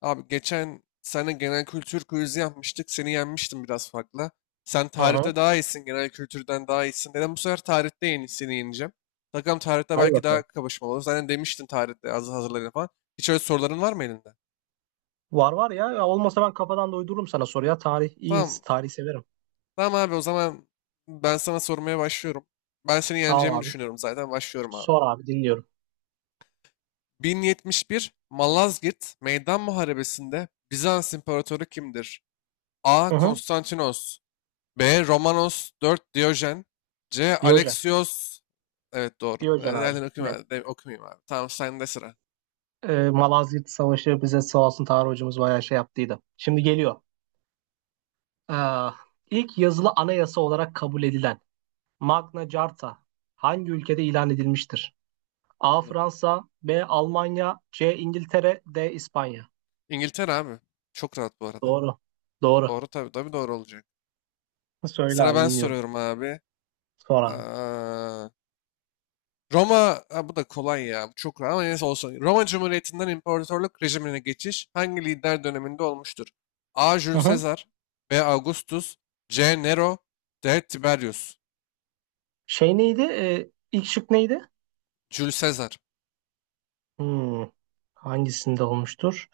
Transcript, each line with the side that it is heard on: left: Abi geçen sene genel kültür quizi yapmıştık. Seni yenmiştim biraz farkla. Sen
right: Hı hı.
left: tarihte daha iyisin. Genel kültürden daha iyisin. Dedim bu sefer tarihte yeni, seni yeneceğim. Bakalım tarihte
right: Hadi
left: belki daha
right: bakalım.
left: kapışmalı olur. Zaten demiştin tarihte az hazırlayın falan. Hiç öyle soruların var mı elinde?
right: Var var ya. Ya olmasa ben kafadan da uydururum sana soru ya. Tarih iyi.
left: Tamam.
right: Tarih severim.
left: Tamam abi o zaman ben sana sormaya başlıyorum. Ben seni
right: Tamam
left: yeneceğimi
right: abi.
left: düşünüyorum zaten. Başlıyorum abi.
right: Sor abi, dinliyorum.
left: 1071 Malazgirt Meydan Muharebesi'nde Bizans İmparatoru kimdir? A.
right: Hı hı.
left: Konstantinos B. Romanos 4 Diyojen. C.
right: Diyojen.
left: Alexios. Evet doğru.
right: Diyojen abi.
left: Yani okuyayım,
right: Net.
left: abi, okumayayım abi. Tamam sende sıra.
right: Malazgirt Savaşı bize sağ olsun, tarih hocamız bayağı şey yaptıydı. Şimdi geliyor. Ee, ilk yazılı anayasa olarak kabul edilen Magna Carta hangi ülkede ilan edilmiştir? A.
left: Evet.
right: Fransa, B. Almanya, C. İngiltere, D. İspanya.
left: İngiltere abi. Çok rahat bu arada.
right: Doğru. Doğru.
left: Doğru tabii tabii doğru olacak.
right: Söyle
left: Sıra
right: abi,
left: ben
right: dinliyorum.
left: soruyorum abi.
right: Sor abi.
left: Aa, Roma ha, bu da kolay ya. Bu çok rahat ama neyse olsun. Roma Cumhuriyeti'nden imparatorluk rejimine geçiş hangi lider döneminde olmuştur? A.
right: Hı
left: Jules
right: hı.
left: Caesar B. Augustus C. Nero D. Tiberius.
right: Şey neydi? İlk şık neydi?
left: Jules Caesar.
right: Hmm, hangisinde olmuştur?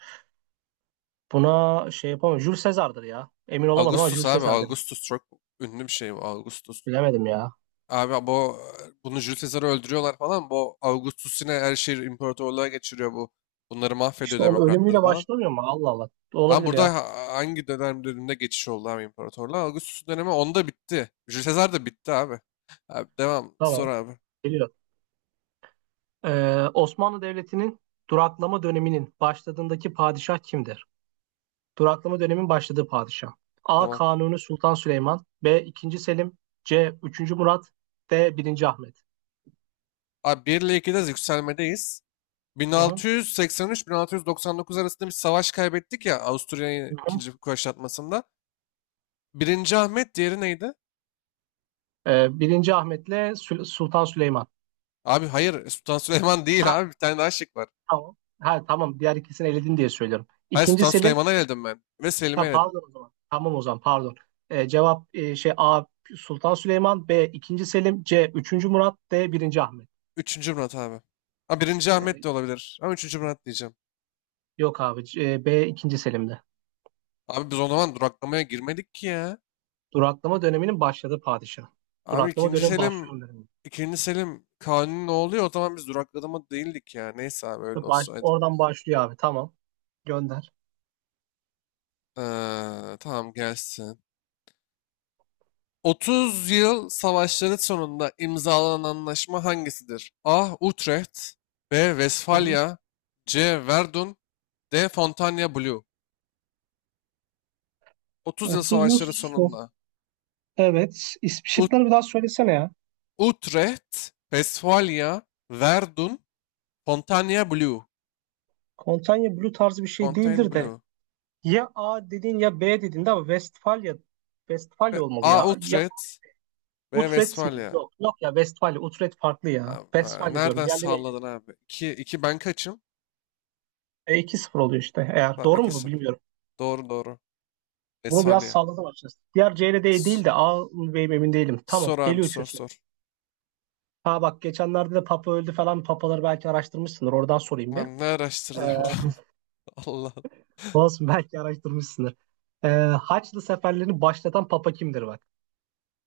right: Buna şey yapamam. Jules Caesar'dır ya. Emin olamadım ama
left: Augustus
right: Jules
left: abi.
right: Caesar'dır.
left: Augustus çok ünlü bir şey bu. Augustus.
right: Bilemedim ya.
left: Abi bunu Jules Caesar'ı öldürüyorlar falan. Bu Augustus yine her şeyi imparatorluğa geçiriyor bu. Bunları mahvediyor
right: İşte onun
left: demokratları
right: ölümüyle
left: falan.
right: başlamıyor mu? Allah Allah.
left: Ama
right: Olabilir
left: burada
right: ya.
left: hangi döneminde geçiş oldu abi imparatorluğa? Augustus dönemi onda bitti. Jules Caesar da bitti abi. Abi devam. Sor
right: Tamam.
left: abi.
right: Geliyor. Osmanlı Devleti'nin duraklama döneminin başladığındaki padişah kimdir? Duraklama dönemin başladığı padişah. A.
left: Tamam.
right: Kanuni Sultan Süleyman. B. 2. Selim. C. Üçüncü Murat. D. Birinci Ahmet.
left: Abi 1 ile 2'de yükselmedeyiz.
right: Hı hı.
left: 1683-1699 arasında bir savaş kaybettik ya Avusturya'yı
right: Hı hı.
left: ikinci kuşatmasında. Birinci Ahmet diğeri neydi?
right: 1. Ahmet'le Sultan Süleyman.
left: Abi hayır Sultan Süleyman
right: Ha,
left: değil abi. Bir tane daha şık var.
right: tamam. Ha, tamam, diğer ikisini eledin diye söylüyorum.
left: Hayır
right: İkinci
left: Sultan
right: Selim.
left: Süleyman'a eledim ben. Ve
right: Ha,
left: Selim'e eledim.
right: pardon o zaman. Tamam, o zaman pardon. Cevap A. Sultan Süleyman. B. ikinci Selim. C. Üçüncü Murat. D. Birinci Ahmet.
left: Üçüncü Murat abi. Ha birinci Ahmet de
right: Ee,
left: olabilir. Ama üçüncü Murat diyeceğim.
right: yok abi. B. ikinci Selim'de.
left: Abi biz o zaman duraklamaya girmedik ki ya.
right: Duraklama döneminin başladığı padişah.
left: Abi
right: Duraklama dönemi başlıyor.
left: İkinci Selim Kanuni ne oluyor? O zaman biz duraklama değildik ya. Neyse abi öyle
right: Baş,
left: olsaydı.
right: oradan başlıyor abi. Tamam. Gönder.
left: Tamam gelsin. Otuz Yıl Savaşları sonunda imzalanan anlaşma hangisidir? A. Utrecht B.
right: Tamam.
left: Westfalia C. Verdun D. Fontainebleau Blue 30 Yıl
right: 30 yıl
left: Savaşları sonunda
right: Evet.
left: Ut
right: Şıkları bir daha söylesene ya.
left: Utrecht, Westfalia, Verdun, Fontainebleau
right: Kontanya Blue tarzı bir şey değildir de.
left: Fontainebleau.
right: Ya A dedin ya B dedin de ama Westfalia Westfalia olmalı
left: A.
right: ya. Ya
left: Utrecht B.
right: Utrecht mi?
left: Westfalia.
right: Yok yok ya Westfalia. Utrecht farklı ya.
left: Tamam,
right: Westfalia diyorum.
left: Nereden
right: Diğerleri
left: sağladın abi? 2, 2 ben kaçım?
right: 2-0 oluyor işte. Eğer
left: Tamam
right: doğru mu bu
left: 2-0.
right: bilmiyorum.
left: Doğru doğru.
right: Bunu biraz
left: Westfalia.
right: salladım açıkçası. Diğer C ile D
left: S-
right: değil de A mı B mi emin değilim. Tamam,
left: Sor abi
right: geliyor
left: sor
right: üçüncüsü.
left: sor.
right: Ha bak, geçenlerde de Papa öldü falan. Papaları belki araştırmışsındır. Oradan sorayım bir.
left: Lan ne araştırdı
right: Ee,
left: ya? Allah.
right: olsun belki araştırmışsındır. Ee, Haçlı seferlerini başlatan Papa kimdir bak.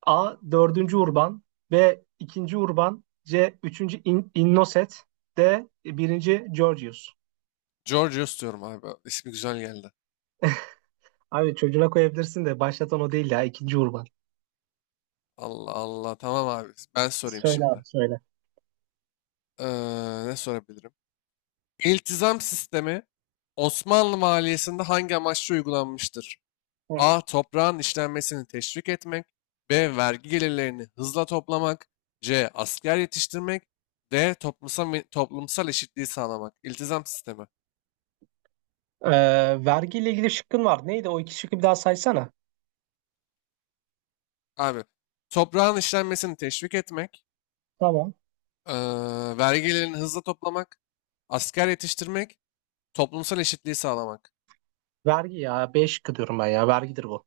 right: A. dördüncü Urban B. ikinci Urban C. üçüncü Innoset D. birinci Georgius.
left: Georgios diyorum abi. İsmi güzel geldi.
right: Abi çocuğuna koyabilirsin de başlatan o değil ya. İkinci Urban.
left: Allah Allah. Tamam abi. Ben sorayım
right: Söyle
left: şimdi.
right: abi söyle.
left: Ne sorabilirim? İltizam sistemi Osmanlı maliyesinde hangi amaçla uygulanmıştır?
right: Hı hı.
left: A. Toprağın işlenmesini teşvik etmek. B. Vergi gelirlerini hızla toplamak. C. Asker yetiştirmek. D. Toplumsal eşitliği sağlamak. İltizam sistemi.
right: Ee, vergiyle ilgili şıkkın var. Neydi o iki şıkkı bir daha saysana.
left: Abi. Toprağın işlenmesini teşvik etmek.
right: Tamam.
left: Vergilerini hızlı toplamak, asker yetiştirmek, toplumsal eşitliği sağlamak.
right: Vergi ya. B şıkkı diyorum ben ya. Vergidir bu.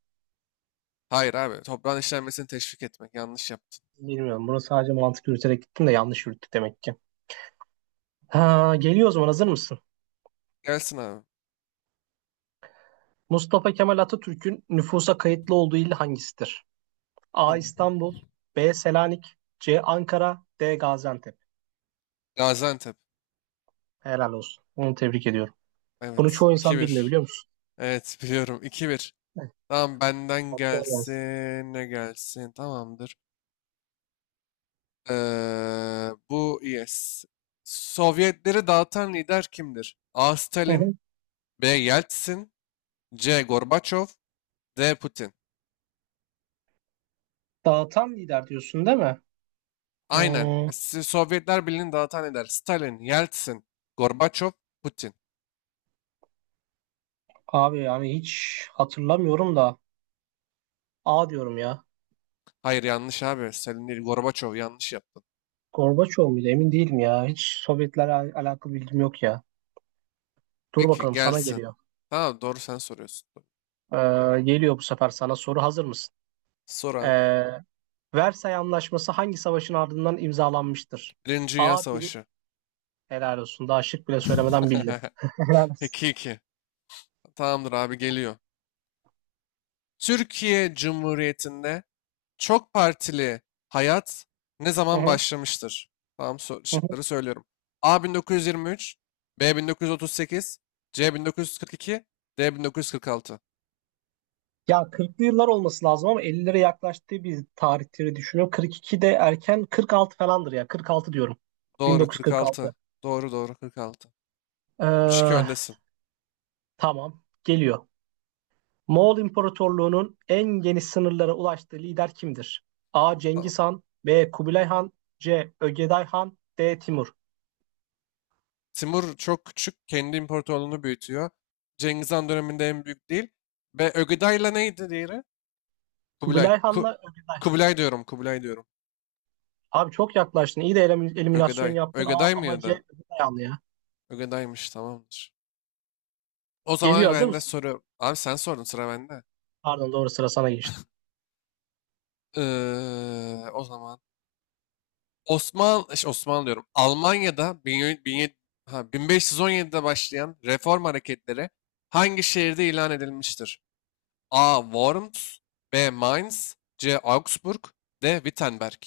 left: Hayır abi, toprağın işlenmesini teşvik etmek. Yanlış yaptın.
right: Bilmiyorum. Bunu sadece mantık yürüterek gittim de yanlış yürüttük demek ki. Ha, geliyor o zaman. Hazır mısın?
left: Gelsin abi.
right: Mustafa Kemal Atatürk'ün nüfusa kayıtlı olduğu il hangisidir? A.
left: Tamam.
right: İstanbul B. Selanik C. Ankara D. Gaziantep.
left: Gaziantep.
right: Helal olsun. Onu tebrik ediyorum. Bunu
left: Evet.
right: çoğu
left: 2
right: insan bilmiyor,
left: bir.
right: biliyor musun?
left: Evet biliyorum. 2 bir.
right: Evet.
left: Tamam benden
right: Hatta gelsin.
left: gelsin. Ne gelsin? Tamamdır. Bu yes. Sovyetleri dağıtan lider kimdir? A.
right: Hı
left: Stalin,
right: hı.
left: B. Yeltsin, C. Gorbaçov, D. Putin.
right: Dağıtan lider diyorsun değil mi?
left: Aynen.
right: Hmm,
left: Sovyetler Birliği'ni dağıtan eder. Stalin, Yeltsin, Gorbaçov, Putin.
right: abi yani hiç hatırlamıyorum da A diyorum ya.
left: Hayır yanlış abi. Stalin değil Gorbaçov yanlış yaptın.
right: Gorbaçov muydu? Emin değilim ya. Hiç Sovyetlerle alakalı bilgim yok ya. Dur
left: Peki
right: bakalım, sana
left: gelsin.
right: geliyor.
left: Tamam doğru sen soruyorsun.
right: Ee, geliyor bu sefer sana soru. Hazır mısın?
left: Sor abi.
right: Ee, Versay Anlaşması hangi savaşın ardından imzalanmıştır?
left: Birinci Dünya
right: A.
left: Savaşı.
right: Helal olsun. Daha şık bile söylemeden bildin. Helal olsun.
left: 2-2. Tamamdır abi geliyor. Türkiye Cumhuriyeti'nde çok partili hayat ne
right: Hı
left: zaman
right: hı,
left: başlamıştır? Tamam
right: hı hı.
left: şıkları söylüyorum. A 1923, B 1938, C 1942, D 1946.
right: Ya 40'lı yıllar olması lazım ama 50'lere yaklaştığı bir tarihleri düşünüyorum. 42 de erken, 46 falandır ya. 46 diyorum.
left: Doğru 46.
right: 1946.
left: Doğru doğru 46. 3-2
right: Ee,
left: öndesin.
right: tamam. Geliyor. Moğol İmparatorluğu'nun en geniş sınırlara ulaştığı lider kimdir? A.
left: Tamam.
right: Cengiz Han B. Kubilay Han C. Ögeday Han D. Timur.
left: Timur çok küçük. Kendi imparatorluğunu büyütüyor. Cengiz Han döneminde en büyük değil. Ve Ögeday'la neydi diğeri? Kubilay.
right: Kubilay Han'la Ögeday Han.
left: Kubilay diyorum. Kubilay diyorum.
right: Abi çok yaklaştın. İyi de eliminasyon
left: Ögeday.
right: yaptın ama
left: Ögeday
right: ama C.
left: mıydı?
right: Ögeday Han ya.
left: Ögeday'mış tamamdır. O
right: Geliyor,
left: zaman
right: hazır
left: ben de
right: mısın?
left: soruyorum. Abi sen sordun sıra bende.
right: Pardon, doğru sıra sana geçti.
left: O zaman. Osmanlı diyorum. Almanya'da 1517'de başlayan reform hareketleri hangi şehirde ilan edilmiştir? A. Worms B. Mainz C. Augsburg D. Wittenberg.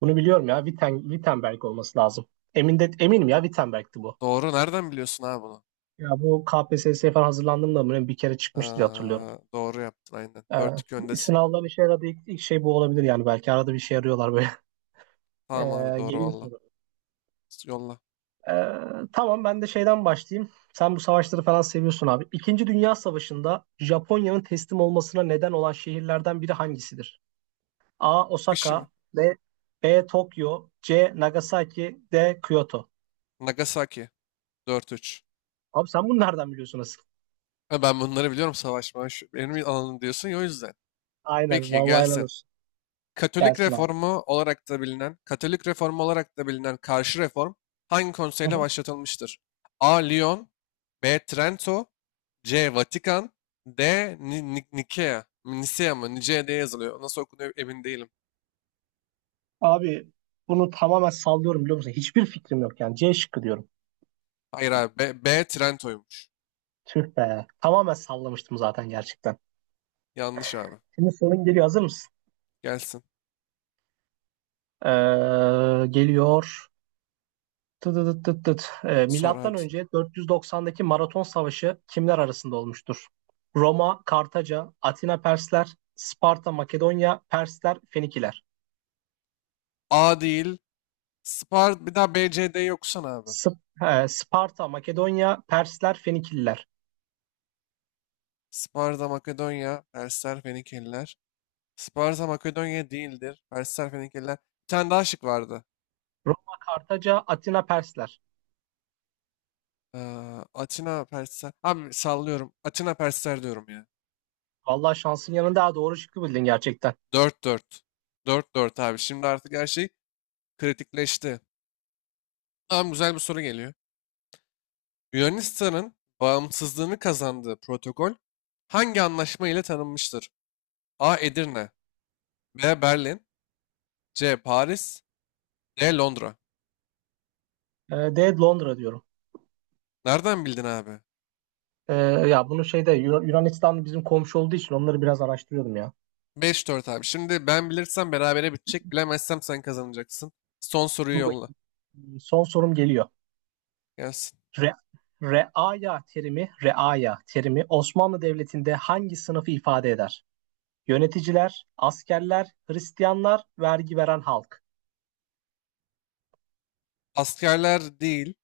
right: Bunu biliyorum ya. Wittenberg olması lazım. Eminim ya, Wittenberg'ti bu.
left: Doğru. Nereden biliyorsun abi bunu?
right: Ya bu KPSS'ye falan hazırlandığımda böyle bir kere
left: Ha,
right: çıkmıştı diye hatırlıyorum.
left: doğru yaptın aynen.
right: Ee,
left: 4-2 öndesin.
right: sınavlar işe yaradı. İlk şey bu olabilir yani. Belki arada bir şey arıyorlar böyle.
left: Tamam abi
right: Ee,
left: doğru
right: geliyor
left: valla.
right: soru.
left: Yolla.
right: Tamam, ben de şeyden başlayayım. Sen bu savaşları falan seviyorsun abi. İkinci Dünya Savaşı'nda Japonya'nın teslim olmasına neden olan şehirlerden biri hangisidir? A.
left: Kişi mi?
right: Osaka B. Tokyo C. Nagasaki D. Kyoto.
left: Nagasaki. 4-3.
right: Abi sen bunu nereden biliyorsun asıl?
left: Ha, ben bunları biliyorum savaşma. Şu, benim alanım diyorsun ya o yüzden.
right: Aynen.
left: Peki
right: Vallahi helal
left: gelsen.
right: olsun. Gelsin abi.
left: Katolik reformu olarak da bilinen karşı reform hangi
right: Hı
left: konseyle
right: hı.
left: başlatılmıştır? A. Lyon B. Trento C. Vatikan D. Nikea Nisea mı? Nicea diye yazılıyor. Nasıl okunuyor emin değilim.
right: Abi bunu tamamen sallıyorum, biliyor musun? Hiçbir fikrim yok yani. C şıkkı diyorum.
left: Hayır abi. B Trento'ymuş.
right: Tüh be. Tamamen sallamıştım zaten gerçekten.
left: Yanlış abi.
right: Şimdi sorun geliyor. Hazır mısın?
left: Gelsin.
right: Geliyor. Tı tı tı tı tı. Ee,
left: Sor
right: milattan
left: abi.
right: önce 490'daki Maraton Savaşı kimler arasında olmuştur? Roma, Kartaca, Atina Persler, Sparta, Makedonya, Persler, Fenikiler.
left: A değil. Bir daha B, C, D'yi okusana abi.
right: Sp- Sparta, Makedonya, Persler, Fenikililer.
left: Sparta, Makedonya, Persler, Fenikeliler. Sparta, Makedonya değildir. Persler, Fenikeliler. Bir tane daha şık vardı.
right: Roma, Kartaca, Atina, Persler.
left: Ee, Atina Persler. Abi sallıyorum. Atina Persler diyorum ya.
right: Vallahi şansın yanında daha doğru şıkkı bildin gerçekten.
left: Dört dört, dört dört abi. Şimdi artık her şey kritikleşti. Tamam güzel bir soru geliyor. Yunanistan'ın bağımsızlığını kazandığı protokol hangi anlaşma ile tanınmıştır? A. Edirne B. Berlin C. Paris D. Londra
right: De Londra diyorum.
left: Nereden bildin abi?
right: Ee, ya bunu şeyde Yunanistan bizim komşu olduğu için onları biraz araştırıyordum ya.
left: 5-4 abi. Şimdi ben bilirsem berabere bitecek. Bilemezsem sen kazanacaksın. Son soruyu
right: Dur
left: yolla.
right: bakayım. Son sorum geliyor.
left: Gelsin.
right: Re, reaya terimi Osmanlı Devleti'nde hangi sınıfı ifade eder? Yöneticiler, askerler, Hristiyanlar, vergi veren halk.
left: Askerler değil.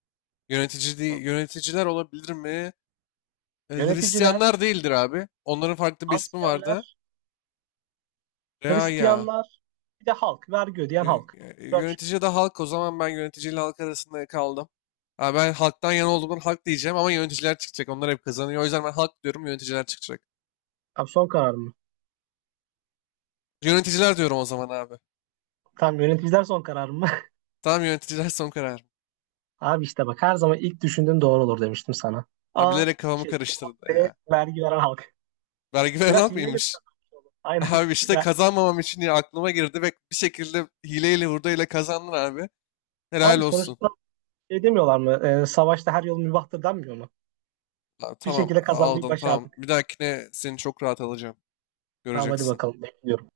left: Yönetici değil, yöneticiler olabilir mi?
right: Yöneticiler,
left: Hristiyanlar değildir abi. Onların farklı bir ismi vardı.
right: askerler,
left: Reaya.
right: Hristiyanlar, bir de halk, vergi ödeyen
left: Yö-
right: halk. Dört şık.
left: Yönetici de halk. O zaman ben yöneticiyle halk arasında kaldım. Ha, ben halktan yana olduğumdan halk diyeceğim ama yöneticiler çıkacak. Onlar hep kazanıyor. O yüzden ben halk diyorum, yöneticiler çıkacak.
right: Abi son karar.
left: Yöneticiler diyorum o zaman abi.
right: Tam yöneticiler son karar mı?
left: Tamam yöneticiler son karar.
right: Abi işte bak, her zaman ilk düşündüğün doğru olur demiştim sana.
left: Abi
right: A
left: bilerek kafamı
right: şey cevap
left: karıştırdı
right: B,
left: ya.
right: vergi veren halk.
left: Vergi veren
right: Biraz
left: halk
right: hileyle mi
left: mıymış?
right: kazanmış oğlum? Aynen.
left: Abi işte
right: Ya,
left: kazanmamam için diye aklıma girdi ve bir şekilde hileyle hurdayla kazandın abi. Helal
right: abi
left: olsun.
right: sonuçta şey demiyorlar mı? Savaşta her yol mübahtır denmiyor mu?
left: Abi
right: Bir
left: tamam
right: şekilde kazanmayı
left: aldın tamam.
right: başardık.
left: Bir dahakine seni çok rahat alacağım.
right: Tamam, hadi
left: Göreceksin.
right: bakalım, bekliyorum.